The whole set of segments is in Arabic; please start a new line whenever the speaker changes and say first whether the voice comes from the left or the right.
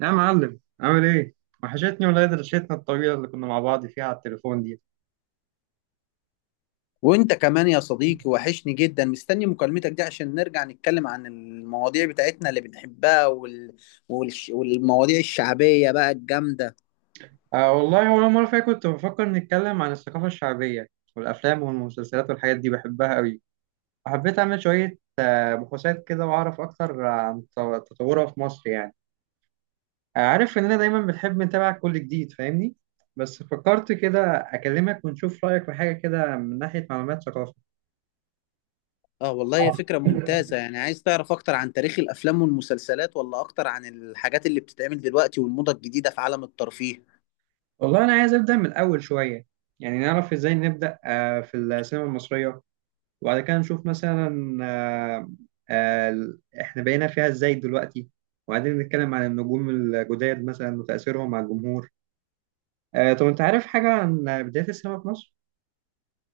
right: يا معلم، عامل ايه؟ وحشتني، ولا درشتنا الطويلة اللي كنا مع بعض فيها على التليفون دي.
left: وانت كمان يا صديقي، وحشني جدا. مستني مكالمتك دي عشان نرجع نتكلم عن المواضيع بتاعتنا اللي بنحبها والمواضيع الشعبية بقى الجامدة.
right: آه والله، أول مرة فيها كنت بفكر نتكلم عن الثقافة الشعبية والأفلام والمسلسلات والحاجات دي بحبها أوي. وحبيت أعمل شوية بحوثات كده وأعرف أكتر عن تطورها في مصر يعني. عارف إننا دايما بنحب نتابع كل جديد، فاهمني؟ بس فكرت كده أكلمك ونشوف رأيك في حاجة كده من ناحية معلومات ثقافة.
left: اه، والله هي فكرة ممتازة. يعني عايز تعرف اكتر عن تاريخ الافلام والمسلسلات، ولا اكتر عن الحاجات اللي بتتعمل دلوقتي والموضة الجديدة في عالم الترفيه؟
right: والله أنا عايز أبدأ من الأول شوية، يعني نعرف إزاي نبدأ في السينما المصرية، وبعد كده نشوف مثلا احنا بقينا فيها ازاي دلوقتي، وبعدين نتكلم عن النجوم الجداد مثلا وتأثيرهم على الجمهور. طب انت عارف حاجة عن بداية السينما في مصر؟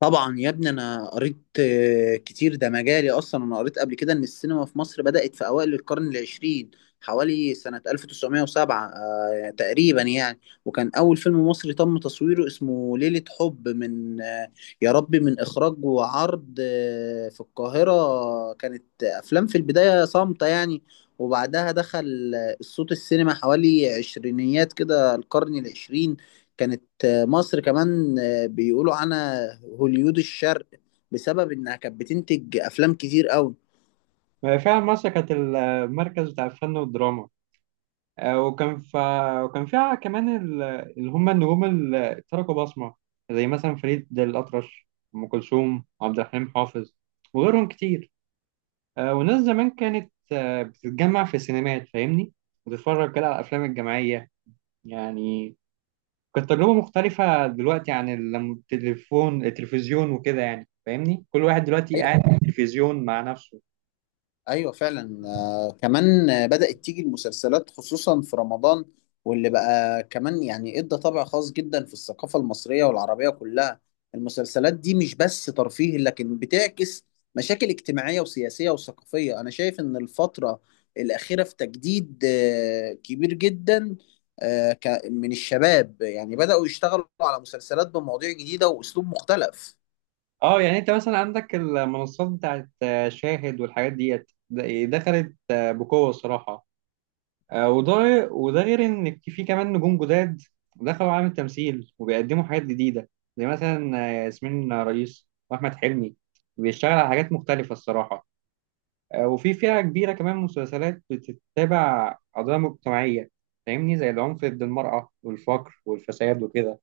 left: طبعا يا ابني، انا قريت كتير، ده مجالي اصلا. انا قريت قبل كده ان السينما في مصر بدأت في اوائل القرن العشرين، حوالي سنة 1907 تقريبا يعني. وكان اول فيلم مصري تم تصويره اسمه ليلة حب، من يا ربي، من اخراج وعرض في القاهرة. كانت افلام في البداية صامتة يعني، وبعدها دخل الصوت السينما حوالي عشرينيات كده القرن العشرين. كانت مصر كمان بيقولوا عنها هوليود الشرق، بسبب انها كانت بتنتج افلام كتير قوي.
right: فعلا مصر كانت المركز بتاع الفن والدراما، آه، وكان ف... وكان فيها كمان اللي هم النجوم اللي تركوا بصمة، زي مثلا فريد الأطرش، أم كلثوم، عبد الحليم حافظ، وغيرهم كتير. والناس زمان كانت بتتجمع في السينمات، فاهمني، وتتفرج كده على الأفلام الجماعية يعني. كانت تجربة مختلفة دلوقتي عن لما التليفون التلفزيون وكده، يعني فاهمني، كل واحد دلوقتي قاعد في التلفزيون مع نفسه.
left: ايوه فعلا. كمان بدأت تيجي المسلسلات خصوصا في رمضان، واللي بقى كمان يعني ادى طابع خاص جدا في الثقافة المصرية والعربية كلها. المسلسلات دي مش بس ترفيه، لكن بتعكس مشاكل اجتماعية وسياسية وثقافية. انا شايف ان الفترة الأخيرة في تجديد كبير جدا، من الشباب يعني بدأوا يشتغلوا على مسلسلات بمواضيع جديدة وأسلوب مختلف.
right: اه يعني انت مثلا عندك المنصات بتاعت شاهد والحاجات ديت دخلت بقوة الصراحة. وده وده غير ان في كمان نجوم جداد دخلوا عالم التمثيل وبيقدموا حاجات جديده، زي مثلا ياسمين رئيس واحمد حلمي بيشتغل على حاجات مختلفه الصراحه. وفي فئه كبيره كمان مسلسلات بتتابع قضايا مجتمعيه، فاهمني، زي العنف ضد المراه والفقر والفساد وكده.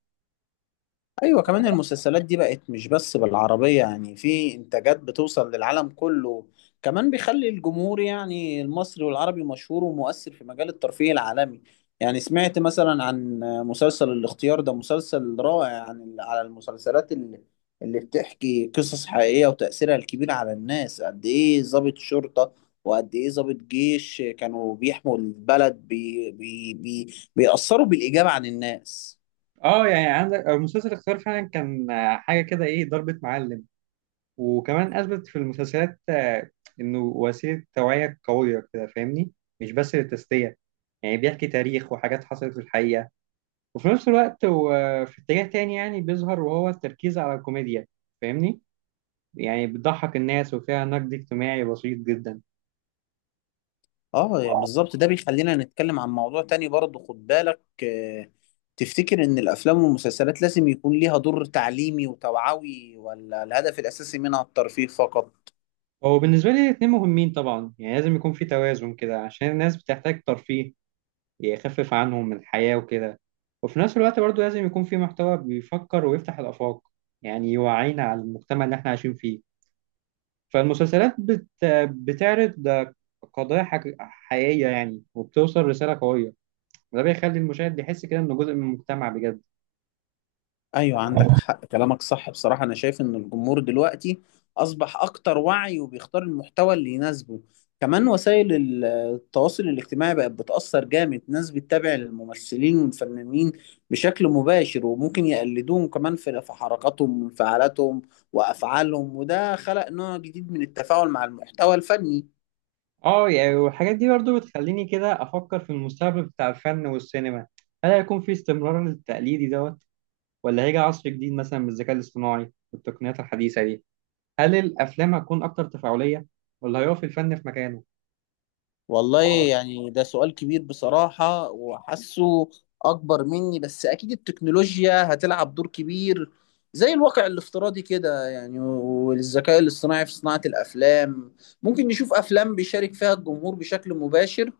left: ايوه، كمان المسلسلات دي بقت مش بس بالعربية، يعني في انتاجات بتوصل للعالم كله، كمان بيخلي الجمهور يعني المصري والعربي مشهور ومؤثر في مجال الترفيه العالمي. يعني سمعت مثلا عن مسلسل الاختيار، ده مسلسل رائع عن على المسلسلات اللي بتحكي قصص حقيقية وتأثيرها الكبير على الناس، قد ايه ضابط شرطة وقد ايه ضابط جيش كانوا بيحموا البلد، بي بي بي بيأثروا بالإيجاب عن الناس.
right: اه يعني عندك مسلسل اختيار فعلا كان حاجه كده، ايه ضربة معلم. وكمان أثبت في المسلسلات إنه وسيلة توعية قوية كده، فاهمني، مش بس للتسلية، يعني بيحكي تاريخ وحاجات حصلت في الحقيقة. وفي نفس الوقت هو في اتجاه تاني يعني بيظهر، وهو التركيز على الكوميديا، فاهمني، يعني بتضحك الناس وفيها نقد اجتماعي بسيط جدا.
left: اه يعني بالظبط. ده بيخلينا نتكلم عن موضوع تاني برضه، خد بالك. تفتكر ان الافلام والمسلسلات لازم يكون ليها دور تعليمي وتوعوي، ولا الهدف الاساسي منها الترفيه فقط؟
right: هو بالنسبة لي الاتنين مهمين طبعا، يعني لازم يكون في توازن كده عشان الناس بتحتاج ترفيه يخفف عنهم من الحياة وكده. وفي نفس الوقت برضو لازم يكون في محتوى بيفكر ويفتح الآفاق، يعني يوعينا على المجتمع اللي احنا عايشين فيه. فالمسلسلات بت... بتعرض حقيقية يعني، وبتوصل رسالة قوية، وده بيخلي المشاهد يحس كده إنه جزء من المجتمع بجد.
left: ايوه، عندك حق، كلامك صح بصراحة. انا شايف ان الجمهور دلوقتي اصبح اكتر وعي وبيختار المحتوى اللي يناسبه. كمان وسائل التواصل الاجتماعي بقت بتأثر جامد، ناس بتتابع الممثلين والفنانين بشكل مباشر وممكن يقلدوهم كمان في حركاتهم وانفعالاتهم وافعالهم، وده خلق نوع جديد من التفاعل مع المحتوى الفني.
right: اه يعني، والحاجات دي برضو بتخليني كده أفكر في المستقبل بتاع الفن والسينما. هل هيكون في استمرار للتقليدي دوت، ولا هيجي عصر جديد مثلا بالذكاء الاصطناعي والتقنيات الحديثة دي؟ هل الافلام هتكون اكتر تفاعليه، ولا هيقف الفن في مكانه؟
left: والله يعني ده سؤال كبير بصراحة، وحاسه أكبر مني، بس أكيد التكنولوجيا هتلعب دور كبير، زي الواقع الافتراضي كده يعني، والذكاء الاصطناعي في صناعة الأفلام. ممكن نشوف أفلام بيشارك فيها الجمهور بشكل مباشر،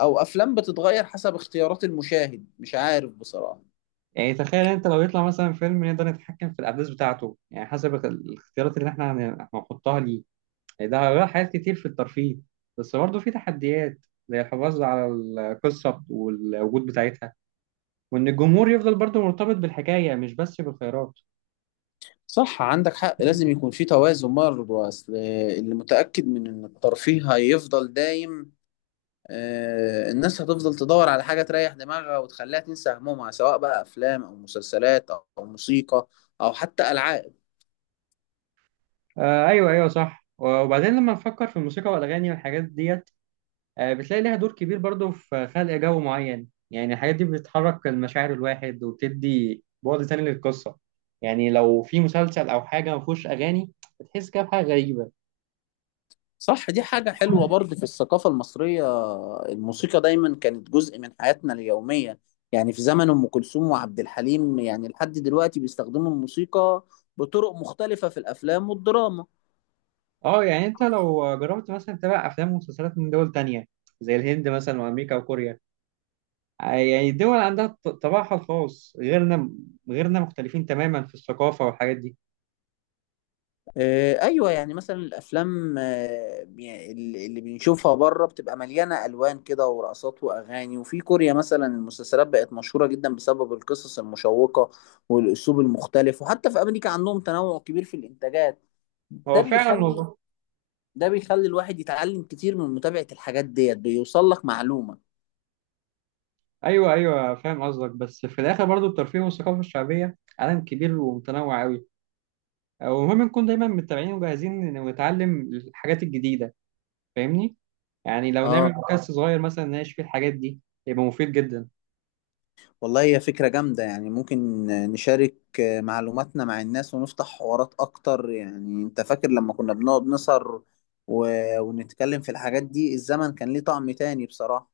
left: أو أفلام بتتغير حسب اختيارات المشاهد. مش عارف بصراحة.
right: يعني تخيل انت لو يطلع مثلا فيلم نقدر نتحكم في الاحداث بتاعته، يعني حسب الاختيارات اللي احنا هنحطها ليه. يعني ده هيغير حاجات كتير في الترفيه، بس برضه في تحديات زي الحفاظ على القصه والوجود بتاعتها، وان الجمهور يفضل برضه مرتبط بالحكايه مش بس بالخيارات.
left: صح، عندك حق، لازم يكون في توازن برضه. أصل اللي متأكد من إن الترفيه هيفضل دايم. الناس هتفضل تدور على حاجة تريح دماغها وتخليها تنسى همومها، سواء بقى أفلام أو مسلسلات أو موسيقى أو حتى ألعاب.
right: آه ايوه، ايوه صح. وبعدين لما نفكر في الموسيقى والاغاني والحاجات ديت، بتلاقي ليها دور كبير برضو في خلق جو معين، يعني الحاجات دي بتحرك المشاعر الواحد وبتدي بعد تاني للقصة. يعني لو في مسلسل أو حاجة ما فيهوش أغاني، بتحس كده بحاجة غريبة.
left: صح، دي حاجة حلوة برضه في الثقافة المصرية. الموسيقى دايما كانت جزء من حياتنا اليومية، يعني في زمن أم كلثوم وعبد الحليم، يعني لحد دلوقتي بيستخدموا الموسيقى بطرق مختلفة في الأفلام والدراما.
right: اه يعني انت لو جربت مثلا تتابع أفلام ومسلسلات من دول تانية، زي الهند مثلا وأمريكا وكوريا، يعني الدول عندها طباعها الخاص غيرنا، غيرنا مختلفين تماما في الثقافة والحاجات دي.
left: ايوه، يعني مثلا الافلام، يعني اللي بنشوفها بره بتبقى مليانه الوان كده ورقصات واغاني. وفي كوريا مثلا المسلسلات بقت مشهوره جدا بسبب القصص المشوقه والاسلوب المختلف، وحتى في امريكا عندهم تنوع كبير في الانتاجات.
right: هو
left: ده
right: فعلا
left: بيخلي
right: والله.
left: ده بيخلي الواحد يتعلم كتير من متابعه الحاجات ديت، بيوصل لك معلومه.
right: أيوه أيوه، فاهم قصدك، بس في الآخر برضو الترفيه والثقافة الشعبية عالم كبير ومتنوع أوي، ومهم نكون دايما متابعين وجاهزين ونتعلم الحاجات الجديدة، فاهمني. يعني لو
left: اه
right: نعمل بودكاست صغير مثلا نناقش فيه الحاجات دي، يبقى مفيد جدا.
left: والله، هي فكرة جامدة يعني. ممكن نشارك معلوماتنا مع الناس ونفتح حوارات أكتر. يعني أنت فاكر لما كنا بنقعد نسهر و... ونتكلم في الحاجات دي؟ الزمن كان ليه طعم تاني بصراحة.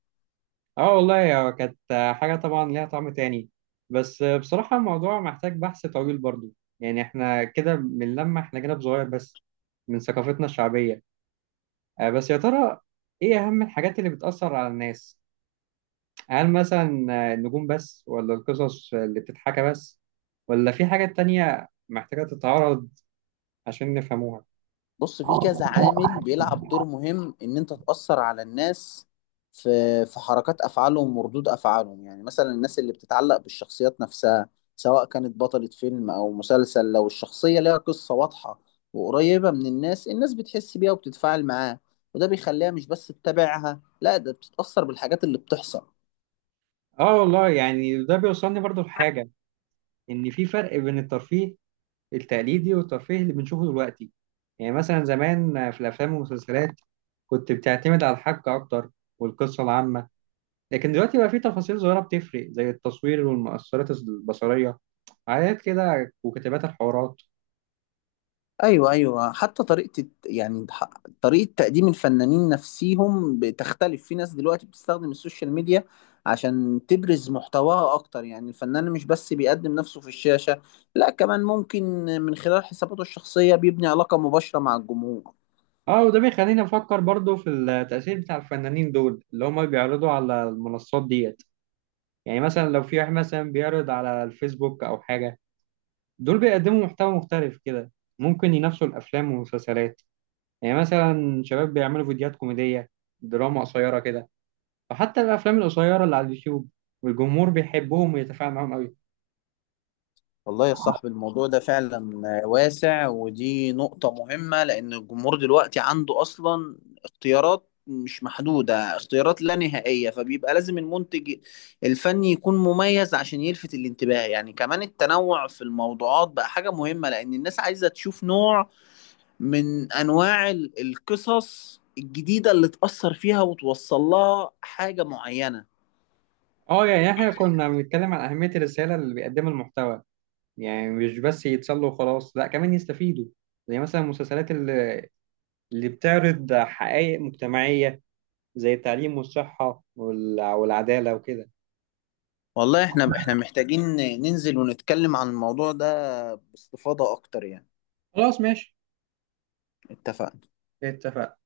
right: اه والله، هو كانت حاجة طبعا ليها طعم تاني. بس بصراحة الموضوع محتاج بحث طويل برضو، يعني احنا كده بنلمح احنا جانب صغير بس من ثقافتنا الشعبية. بس يا ترى ايه اهم الحاجات اللي بتأثر على الناس؟ هل مثلا النجوم بس، ولا القصص اللي بتتحكى بس، ولا في حاجات تانية محتاجة تتعرض عشان نفهموها؟
left: بص، في كذا عامل بيلعب دور مهم ان انت تأثر على الناس، في في حركات افعالهم وردود افعالهم، يعني مثلا الناس اللي بتتعلق بالشخصيات نفسها، سواء كانت بطلة فيلم او مسلسل. لو الشخصية ليها قصة واضحة وقريبة من الناس، الناس بتحس بيها وبتتفاعل معاها، وده بيخليها مش بس تتابعها، لا ده بتتأثر بالحاجات اللي بتحصل.
right: اه والله، يعني ده بيوصلني برضو لحاجة، ان في فرق بين الترفيه التقليدي والترفيه اللي بنشوفه دلوقتي. يعني مثلا زمان في الافلام والمسلسلات كنت بتعتمد على الحبكة اكتر والقصة العامة، لكن دلوقتي بقى في تفاصيل صغيرة بتفرق زي التصوير والمؤثرات البصرية، حاجات كده وكتابات الحوارات.
left: ايوه، ايوه. حتى طريقه يعني طريقه تقديم الفنانين نفسيهم بتختلف. في ناس دلوقتي بتستخدم السوشيال ميديا عشان تبرز محتواها اكتر، يعني الفنان مش بس بيقدم نفسه في الشاشه، لا كمان ممكن من خلال حساباته الشخصيه بيبني علاقه مباشره مع الجمهور.
right: اه، وده بيخليني افكر برضو في التأثير بتاع الفنانين دول اللي هم بيعرضوا على المنصات ديت. يعني مثلا لو في واحد مثلا بيعرض على الفيسبوك او حاجة، دول بيقدموا محتوى مختلف كده، ممكن ينافسوا الافلام والمسلسلات. يعني مثلا شباب بيعملوا فيديوهات كوميديه، دراما قصيره كده. فحتى الافلام القصيره اللي على اليوتيوب، والجمهور بيحبهم ويتفاعل معاهم قوي.
left: والله يا صاحبي، الموضوع ده فعلا واسع، ودي نقطة مهمة، لأن الجمهور دلوقتي عنده أصلا اختيارات مش محدودة، اختيارات لا نهائية، فبيبقى لازم المنتج الفني يكون مميز عشان يلفت الانتباه. يعني كمان التنوع في الموضوعات بقى حاجة مهمة، لأن الناس عايزة تشوف نوع من أنواع القصص الجديدة اللي تأثر فيها وتوصل لها حاجة معينة.
right: اه يعني احنا كنا بنتكلم عن اهميه الرساله اللي بيقدمها المحتوى، يعني مش بس يتسلوا وخلاص، لا كمان يستفيدوا، زي مثلا المسلسلات اللي بتعرض حقائق مجتمعيه زي التعليم والصحه والعداله وكده.
left: والله احنا محتاجين ننزل ونتكلم عن الموضوع ده باستفاضة اكتر يعني.
right: خلاص ماشي،
left: اتفقنا.
right: اتفقنا.